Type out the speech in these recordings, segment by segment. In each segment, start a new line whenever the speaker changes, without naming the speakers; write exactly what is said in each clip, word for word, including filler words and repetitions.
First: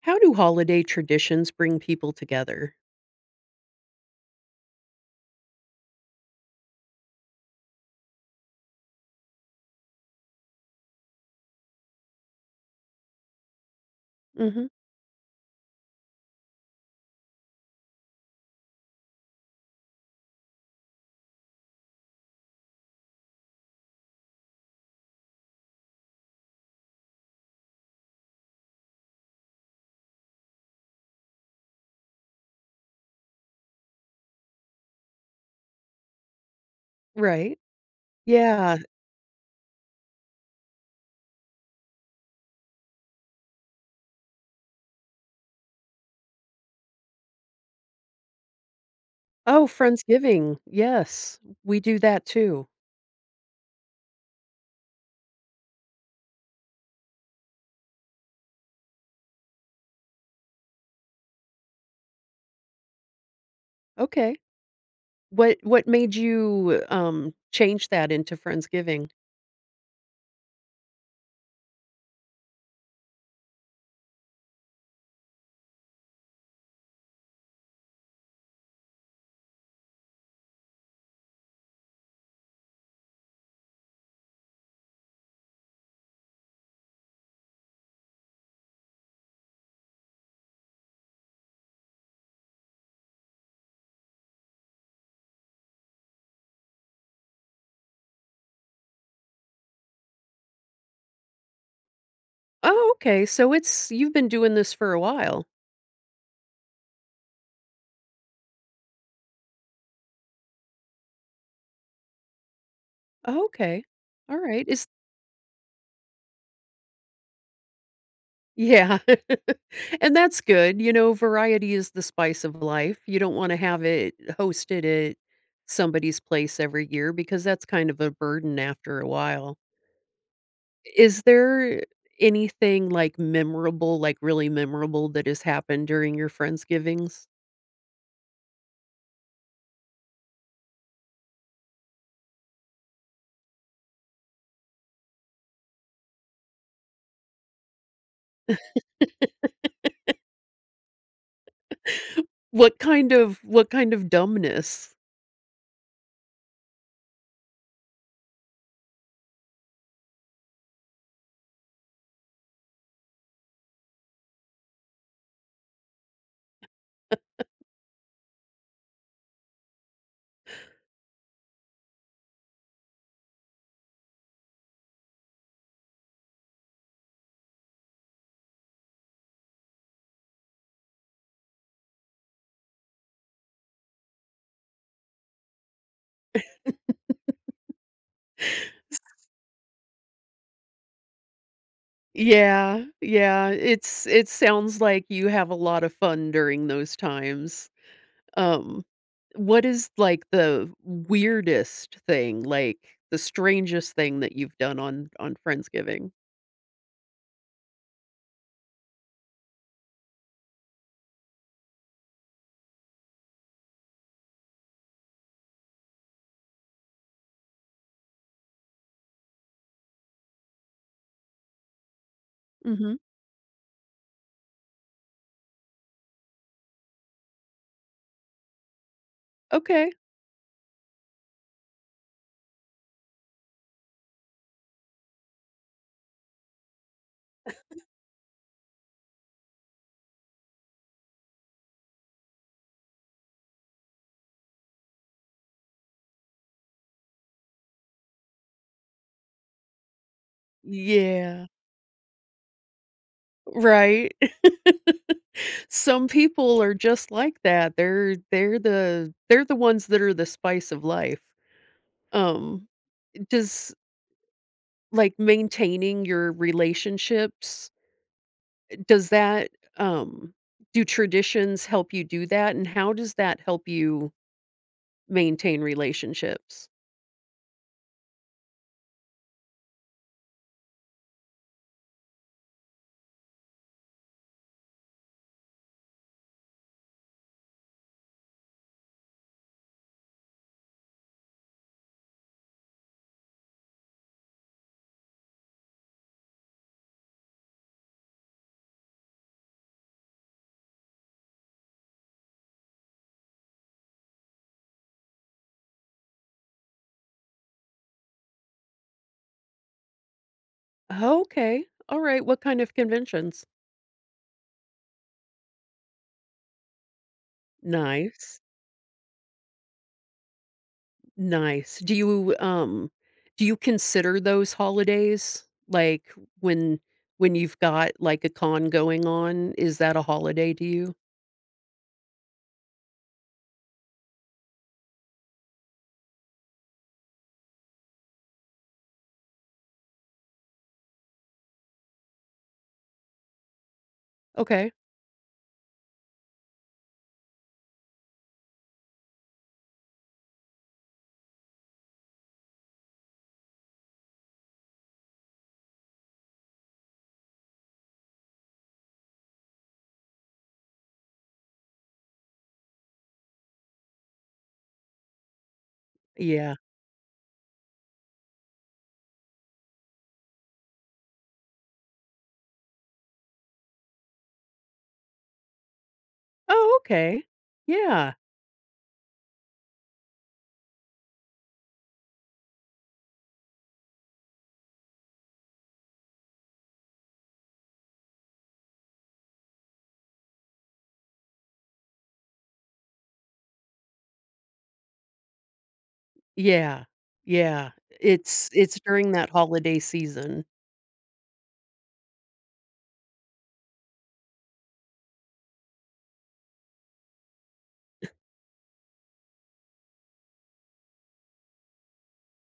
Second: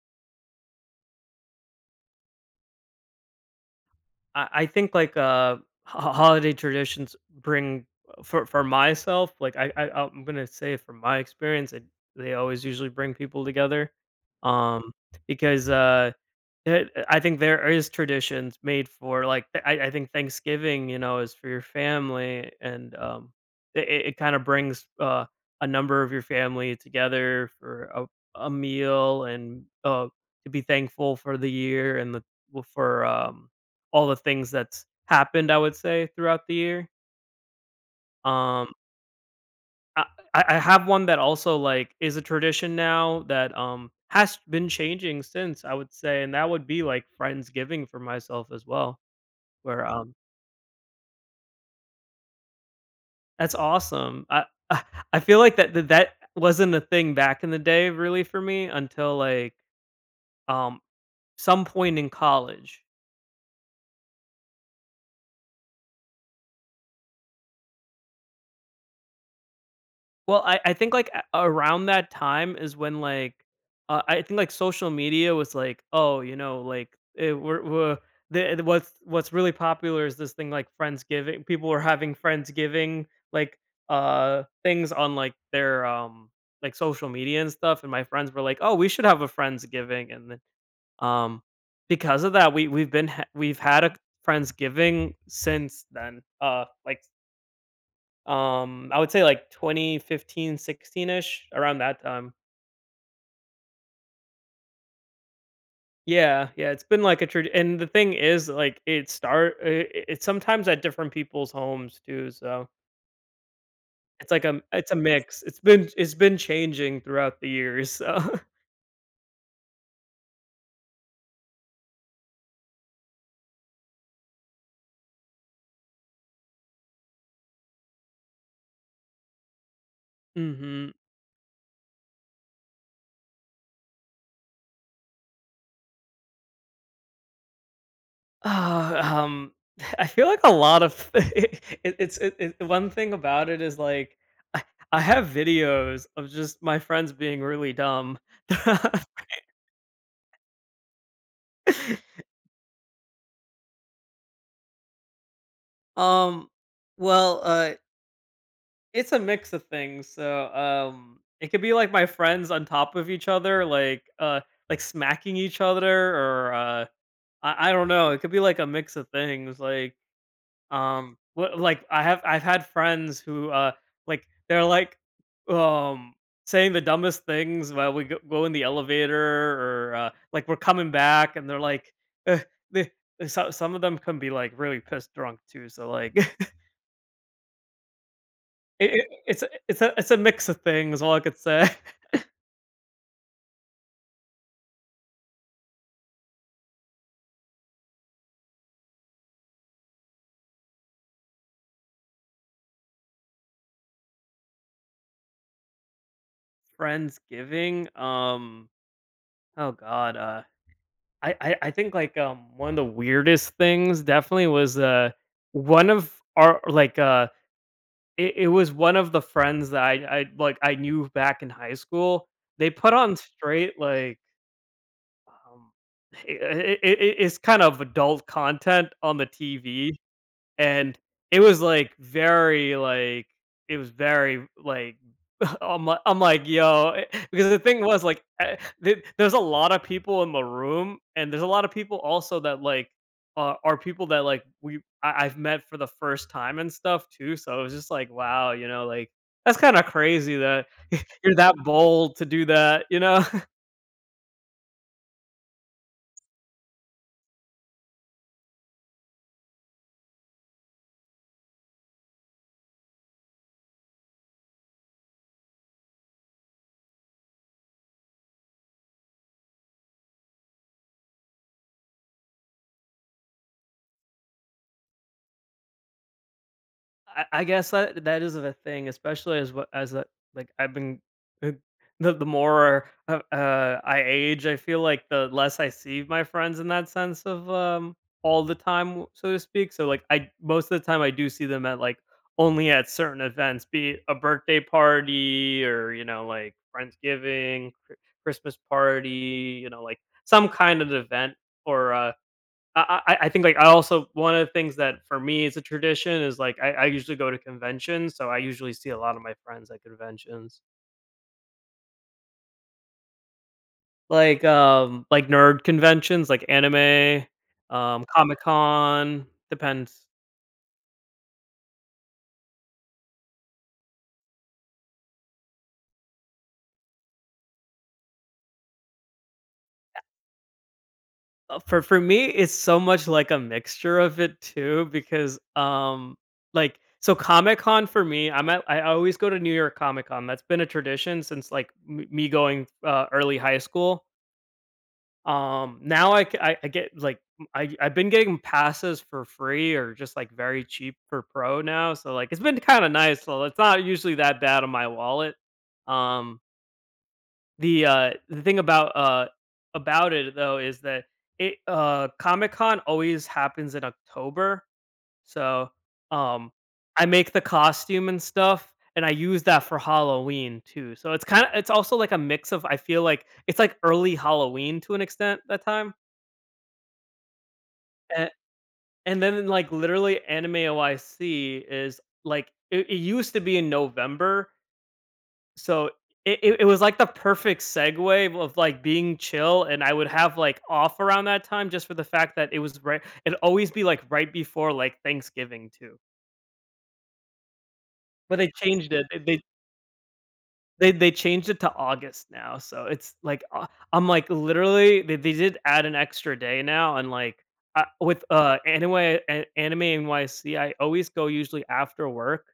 How do holiday traditions bring people together?
I I think like uh ho- holiday traditions bring. Uh, for for myself, like, I, I I'm gonna say from my experience it, they always usually bring people together.
Mhm.
um because uh it uh, I think there is traditions made for like th- I I think Thanksgiving, you know, is for your family. And um it, it it kind of brings uh a number of your family together for a, a meal, and uh to be thankful for the year and the well, for um all the things that's happened, I would say, throughout the year.
Right.
Um
Yeah.
I I I have one that also, like, is a tradition now that, um, has been changing since, I would say, and that would be, like, Friendsgiving for myself as well,
Oh,
where, um
Friendsgiving. Yes. We do that too.
that's awesome. I I feel like that that that wasn't a thing back in the day really for me until, like, um, some point in college.
Okay. What what made you, um, change that into Friendsgiving?
Well, I I think, like, a around that time is when, like, uh, I think, like, social media was like, "Oh, you know, like, eh, we're we're the the- what's what's really popular is this thing, like, Friendsgiving." People were having Friendsgiving, like, uh, things on, like, their, um, like, social media and stuff, and my friends were like, "Oh, we should have a Friendsgiving," and then, um, because of that, we we've been ha we've had a Friendsgiving since then, uh, like um, I would say like twenty, ish around that time.
Oh, okay. So it's you've been doing this for a while.
Yeah, yeah, it's been like a trad and the thing is, like, it start I it's sometimes at different people's homes, too, so
Oh, okay.
it's like a
Alright. Is
it's a mix. It's been it's been changing throughout the years, so...
yeah. And that's good. You know, variety is the spice of life. You don't wanna have it hosted at somebody's place every year because that's kind of a burden after a while.
Mhm.
Is there anything, like, memorable, like, really memorable that has happened during your Friendsgivings?
Uh, um, I feel like a lot of it it's it it one thing about it is, like, I I have videos of just my friends being really dumb.
What kind of what kind of dumbness?
Um, well, uh it's a mix of things. So, um, it could be like my friends on top of each other, like uh, like smacking each other, or uh, I, I don't know. It could be like a mix of things. Like um, what like I have I've had friends who uh, like they're like um saying the dumbest things while we go, go in the elevator, or uh, like we're coming back, and they're like, uh, they, so, some of them can be like really pissed drunk, too. So like. It it it's a it's a it's a mix of things, all I could say.
Yeah, yeah, it's it sounds like you have a lot of fun during those times. Um, what is, like, the weirdest thing, like, the strangest thing that you've done on on Friendsgiving?
Friendsgiving, um, oh god, uh, I I I think, like, um, one of the weirdest things definitely was, uh, one of our like, uh, it it was one of the friends that I I, like, I knew back in high school. They put
Mhm.
on straight, like, um, it it it it's kind of adult content on the
Okay.
T V, and it was, like, very, like it was very, like, I'm like I'm like, "Yo." Because the thing was, like, eh, the there's a lot of people in the room, and there's a lot of people also that, like, are are people that, like, we I I've met for the first time and stuff, too, so it was just like, "Wow," you know, like, "That's kinda crazy that you're
Yeah.
that bold to do that," you know?
Right. Some people are just like that. They're they're the they're the ones that are the spice of life. Um, does like maintaining your relationships, does that um do traditions help you do that? And how does that help you maintain relationships?
I I guess that that is the thing, especially as what as a like I've been uh, the the more uh, uh, I age, I feel like the less I see my friends in that sense of um all the time, so to speak. So like I most of the time I do see them at like only at certain events, be it a birthday party or you know like Friendsgiving, Chri- Christmas party, you know like some kind of event, or uh, I, I I think like I also one of the things that for me is a tradition is like I, I usually go to conventions, so I usually see a lot of my friends at conventions,
Okay. All right. What kind of conventions?
like um like nerd conventions, like anime, um
Nice.
Comic Con. Depends.
Nice. Do you, um do you consider those holidays? Like, when when you've got, like, a con going on, is that a holiday to you?
Uh, For for me, it's so much like a mixture of it, too, because um like so Comic Con for me, I'm at I always go to New York Comic Con. That's been a tradition since like m- me going uh, early high school.
Okay.
Um, now I, c- I- I get like I i I I've been getting passes for free or just like very cheap for pro now, so like it's been kind of nice. So it's not usually that bad on my wallet. Um, the uh the thing about uh about it though is that it uh Comic Con always happens in October, so um
Yeah.
I make the costume and stuff. And I use that for Halloween, too. So it's kind of, it's also like a mix of. I feel like it's like early Halloween to an extent, that time.
Oh, okay. Yeah.
And and then, like, literally Anime O I C is... like it it used to be in November, so it it it was, like, the perfect segue of, like, being chill, and I would have, like, off around that time just for the fact that it was right it'd always be, like, right before, like, Thanksgiving, too.
Yeah. Yeah.
But
It's
they
it's
changed it.
during that
They
holiday season.
They they changed it to August now, so it's like, uh, I'm like, literally, they they did add an extra day now, and like, uh, with uh, anime a Anime N Y C, I always go usually after work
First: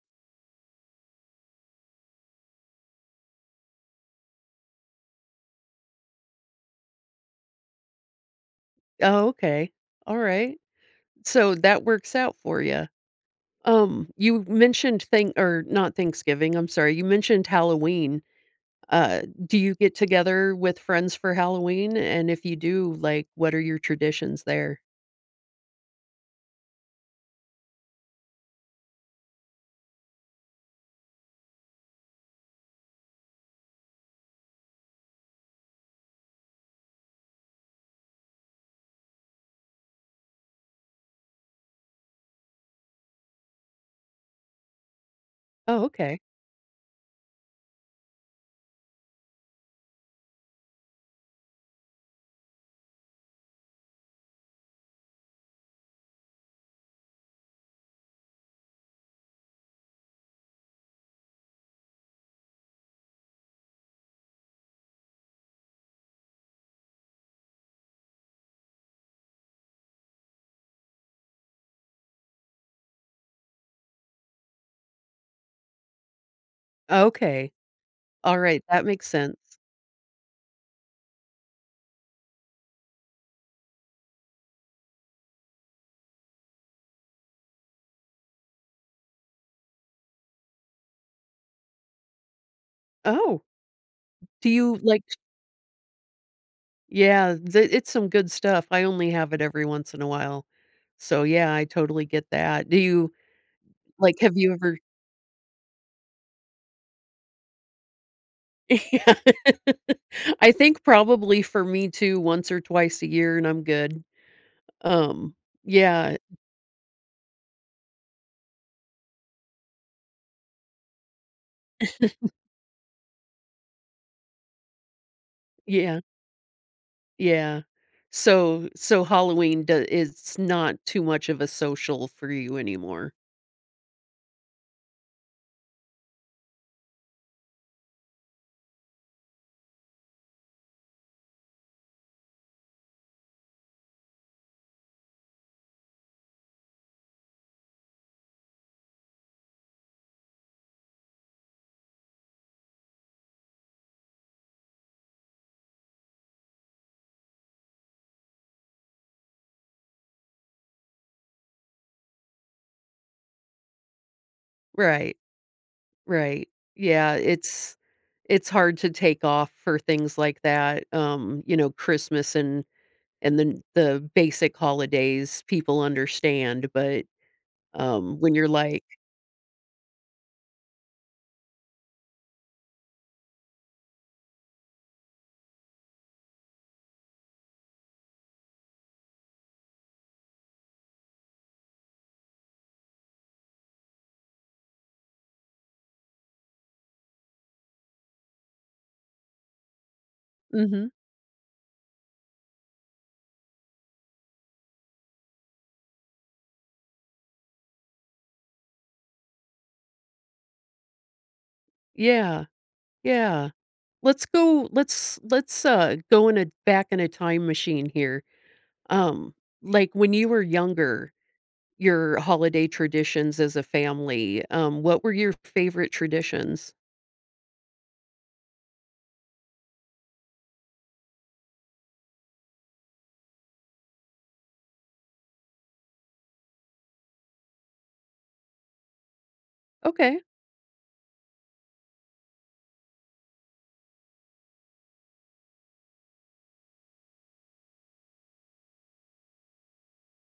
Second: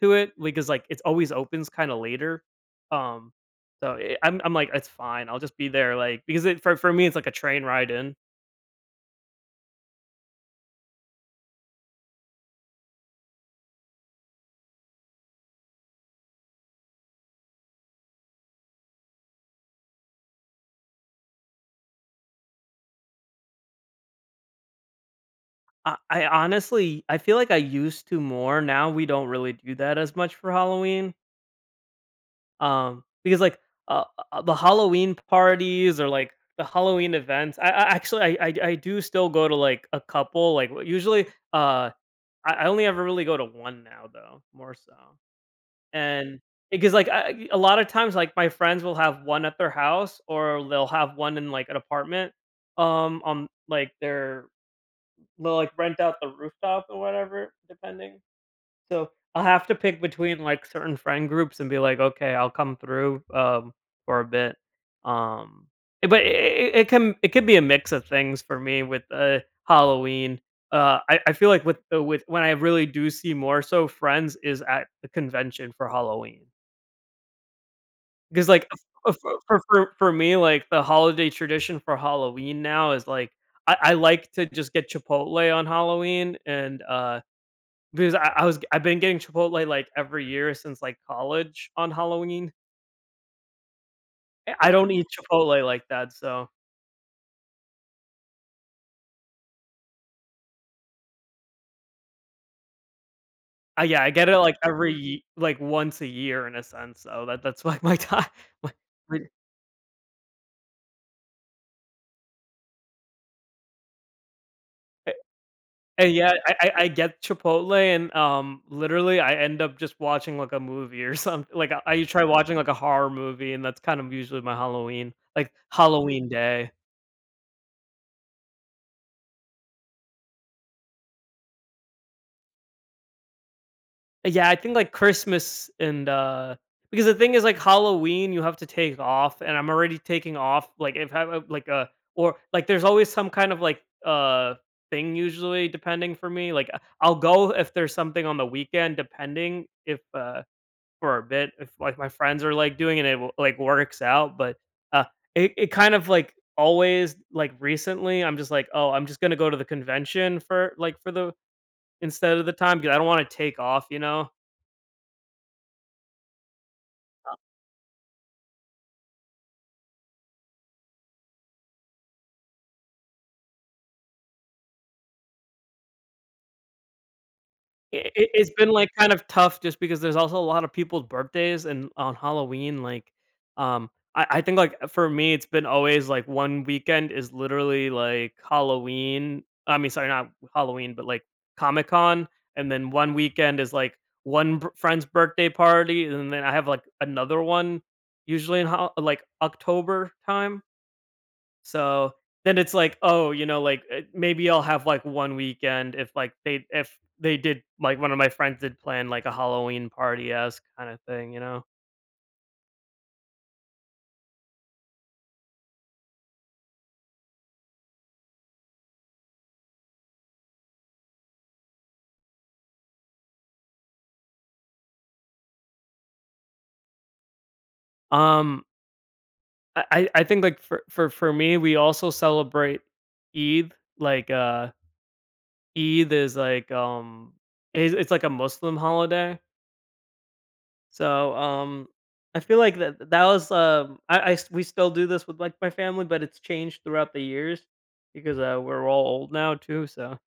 to it because like it's always opens kinda later, um, so i I'm I'm like, "It's fine, I'll just be there," like, because it for for me, it's like a train ride in.
Oh, okay. Alright. So, that works out for you. Um, you mentioned thank or not Thanksgiving, I'm sorry, you mentioned Halloween. Uh, do you get together with friends for Halloween? And if you do, like, what are your traditions there?
I I honestly I feel like I used to more. Now we don't really do that as much for Halloween. Um, because, like, uh, uh, the Halloween parties or, like, the Halloween events I I actually I I I do still go to, like, a couple, like, w usually, uh, I I only ever really go to one now, though, more so,
Oh, okay.
and because, like, I I a lot of times, like, my friends will have one at their house or they'll have one in, like, an apartment, um, on, like, their they'll, like, rent out the rooftop or whatever, depending. So, I'll have to pick between, like, certain friend groups and be like, "Okay, I'll come through, um, for a bit." Um, eh, but I it can it can be a mix of things for me with, uh, Halloween. Uh, I I feel like with the with when I really do see more so friends is at the convention for Halloween,
Okay. All
because
right,
like,
that makes
uh,
sense.
for for for for me, like, the holiday tradition for Halloween now is, like, I I like to just get Chipotle on Halloween, and uh because I I was I've been getting Chipotle, like, every year since, like, college on Halloween.
Oh, do
I I
you
don't
like
eat Chipotle like that, so
yeah, th it's some good stuff. I only have it every once in a while. So, yeah, I totally get that. Do you
I yeah, I
like,
get
have
it,
you
like,
ever
every ye like, once a year in a sense, so that that's, like, my time. my
Yeah.
my
I think probably for me too, once or twice a year, and I'm good.
eh,
Um,
and
yeah,
yeah, I I I get Chipotle and, um, literally, I end up just watching, like, a movie or something, like, I I try watching, like, a horror movie, and that's kind of usually my Halloween, like,
yeah.
Halloween day.
Yeah. So so Halloween do it's not too much of a social for you anymore.
Yeah, I think like Christmas. And uh because the thing is like Halloween you have to take off, and I'm already taking off like if I have like a or like there's always some kind of like uh thing usually depending for me like, uh, I'll go if there's something on the weekend depending if uh for a bit if like my friends are like doing it and it w- like works out. But uh it, it kind of like always like recently I'm just like, "Oh, I'm just going to go to the convention for like for the instead of the time because I don't want to take off, you know."
Right. Right. Yeah, it's it's hard to take off for things like that. Um, you know, Christmas and and the the basic holidays people understand, but
It
um
it
when you're
it's been,
like,
like, kind of tough just because there's also a lot of people's birthdays and on Halloween, like, um, I I think, like, for me, it's been always, like, one weekend is literally, like, Halloween I mean, sorry, not Halloween, but, like, Comic-Con, and then one weekend is, like, one b friend's birthday party, and then I have, like, another one usually in ho like, October time.
"Mhm.
So, then it's like, "Oh, you know, like, eh, maybe I'll have, like, one weekend if, like, they if they did like, one of my friends did plan, like, a Halloween party-esque kinda thing, you know?"
Yeah. Yeah. Let's go let's let's uh go in a back in a time machine here." Um like when you were younger, your holiday traditions as a family, um, what were your favorite traditions?
Um, I I I think, like, for for for me, we also celebrate Eid, like, uh, Eid is, like, um it's it's like a Muslim holiday.
Okay.
So, um, I feel like that that was, um I I s we still do this with, like, my family, but it's changed throughout the years because, uh, we're all old now too, so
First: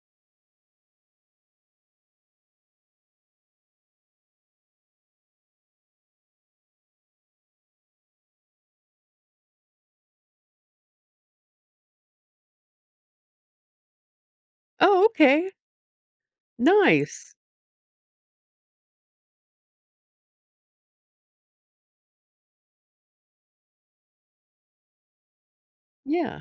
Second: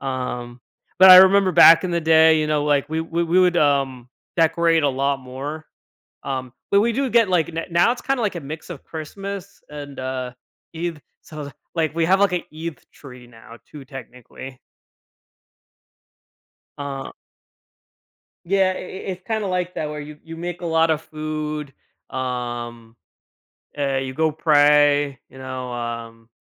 Um, but I remember back in the day, you know, like we we, we would um decorate a lot more. Um, but we do get like n- now it's kind of like a mix of Christmas and uh Eid. So like we have like an Eid tree now too, technically.
Oh, okay.
Uh,
Nice.
yeah, i i- it's kind of like that where you you make a lot of food. Um, uh, you go pray. You know. Um,
Yeah.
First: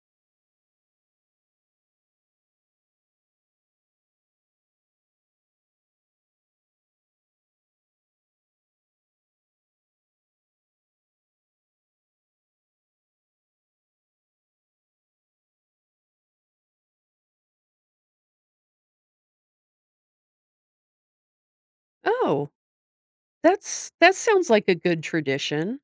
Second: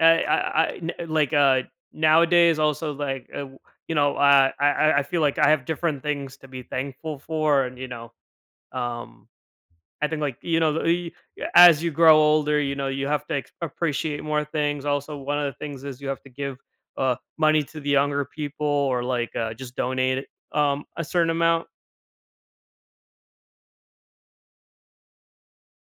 I I I n Like, uh, nowadays also, like, uh, w you know, uh, I I I feel like I have different things to be thankful for and, you know, um, I think, like, you know, the y as you grow older, you know, you have to ex appreciate more things. Also, one of the things is you have to give, uh, money to the younger people or, like, uh, just donate it, um, a certain amount.
Oh, that's that sounds like a good tradition.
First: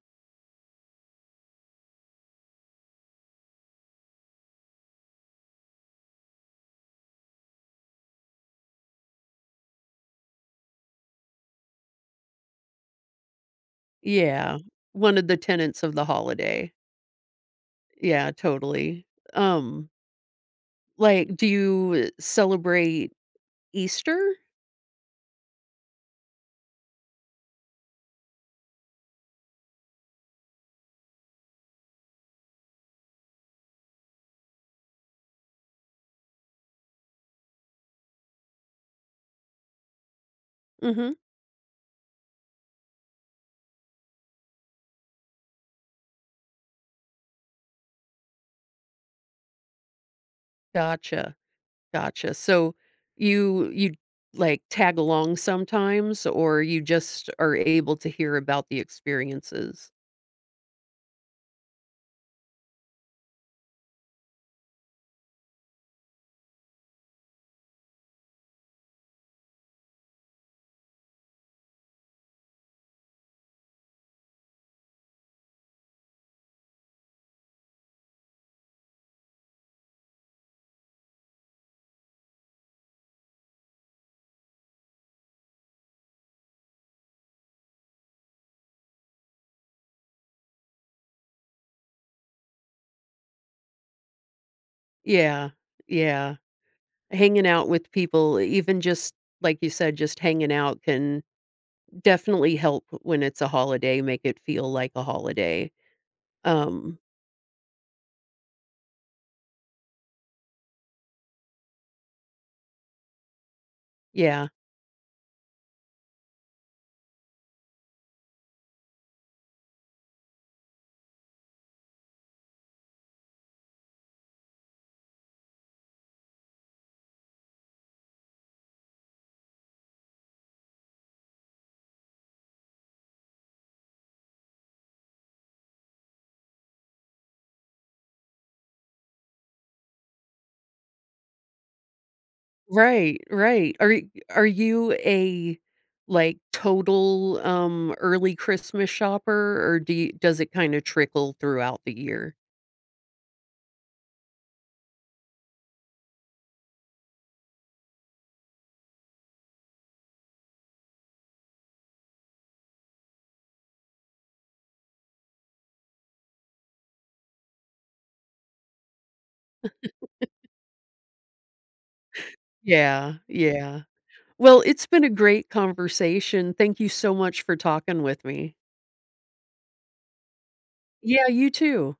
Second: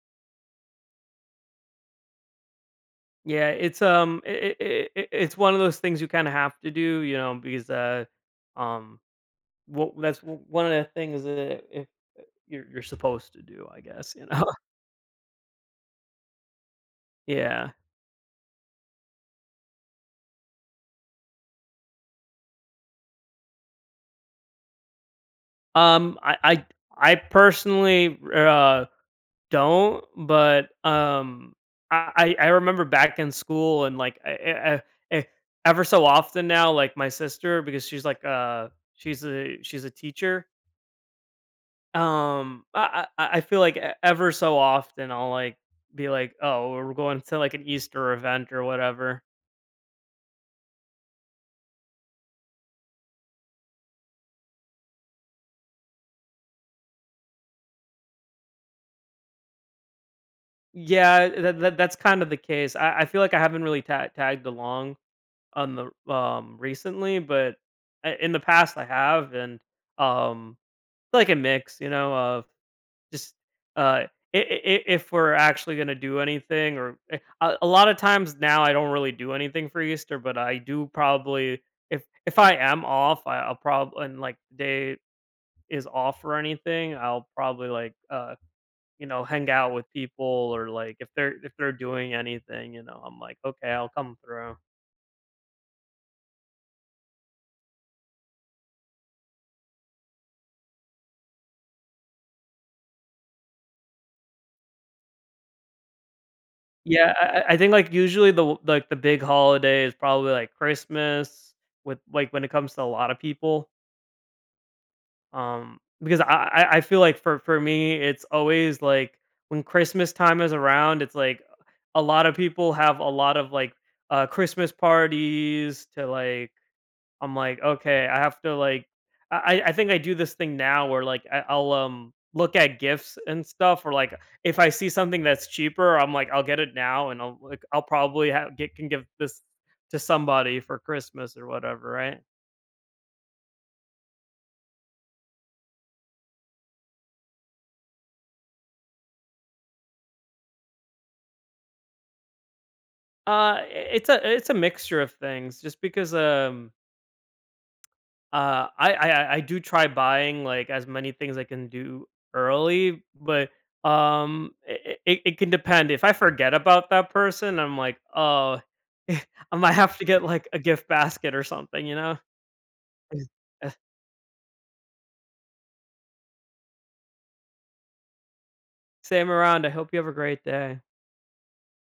Yeah, it's, um, it it it's one of those things you kinda have to do, you know, because, uh, um well, that's w- one of the things that if uh, you're you're supposed to do, I guess, you know?
Yeah. One of the tenets of the holiday.
Yeah.
Yeah, totally. Um, like, do you celebrate Easter?
Um, I I I personally, uh, don't, but, um, I I I remember back in school and, like, I I I eh, ever so often now, like, my sister, because she's, like, uh, she's a she's a teacher,
Mhm.
um, I I I feel like e ever so often I'll, like, be like, "Oh, we're going to, like, an Easter event or whatever."
Gotcha. Gotcha. So you you like tag along sometimes or you just are able to hear about the experiences?
Yeah, that, that that's kind of the case. I, I feel like I haven't really ta- tagged along on the um recently, but I- in the past I have, and um like a mix, you know, of just uh i- i- if we're actually gonna do anything, or eh, a, a lot of times now I don't really do anything for Easter, but I do probably if if I am off, I, I'll probably and like the day is off or anything, I'll probably like uh you know, hang out with people or like if they're if they're doing anything, you know, I'm like, "Okay, I'll come through."
Yeah, yeah. Hanging out with people, even just like you said, just hanging out can definitely help when it's a holiday, make it feel like a holiday. Um,
Yeah, I I I think, like, usually the w like, the big holiday is probably, like, Christmas with like, when it comes to a lot of people,
yeah.
um, because I I I feel like for for me, it's always, like, when Christmas time is around, it's like a lot of people have a lot of, like, uh, Christmas parties to, like, I'm like, okay, I have to like, I I think I do this thing now where like I, I'll um look at gifts and stuff, or like if I see something that's cheaper, I'm like, I'll get it now, and I'll like I'll probably ha get can give this to somebody for Christmas or whatever, right?
Right, right. Are y- are you a like total um early Christmas shopper or do you, does it kind of trickle throughout the year?
Uh, i- it's a it's a mixture of things, just because um uh I I I I do try buying like as many things I can do early, but um it, it, it can depend if I forget about that person I'm like oh I might have to get, like, a gift basket or something, you know?
Yeah,
Eh,
yeah. Well, it's been a great conversation. Thank you so much for talking with me.
Same around, I hope you have a great day.
Yeah, you too.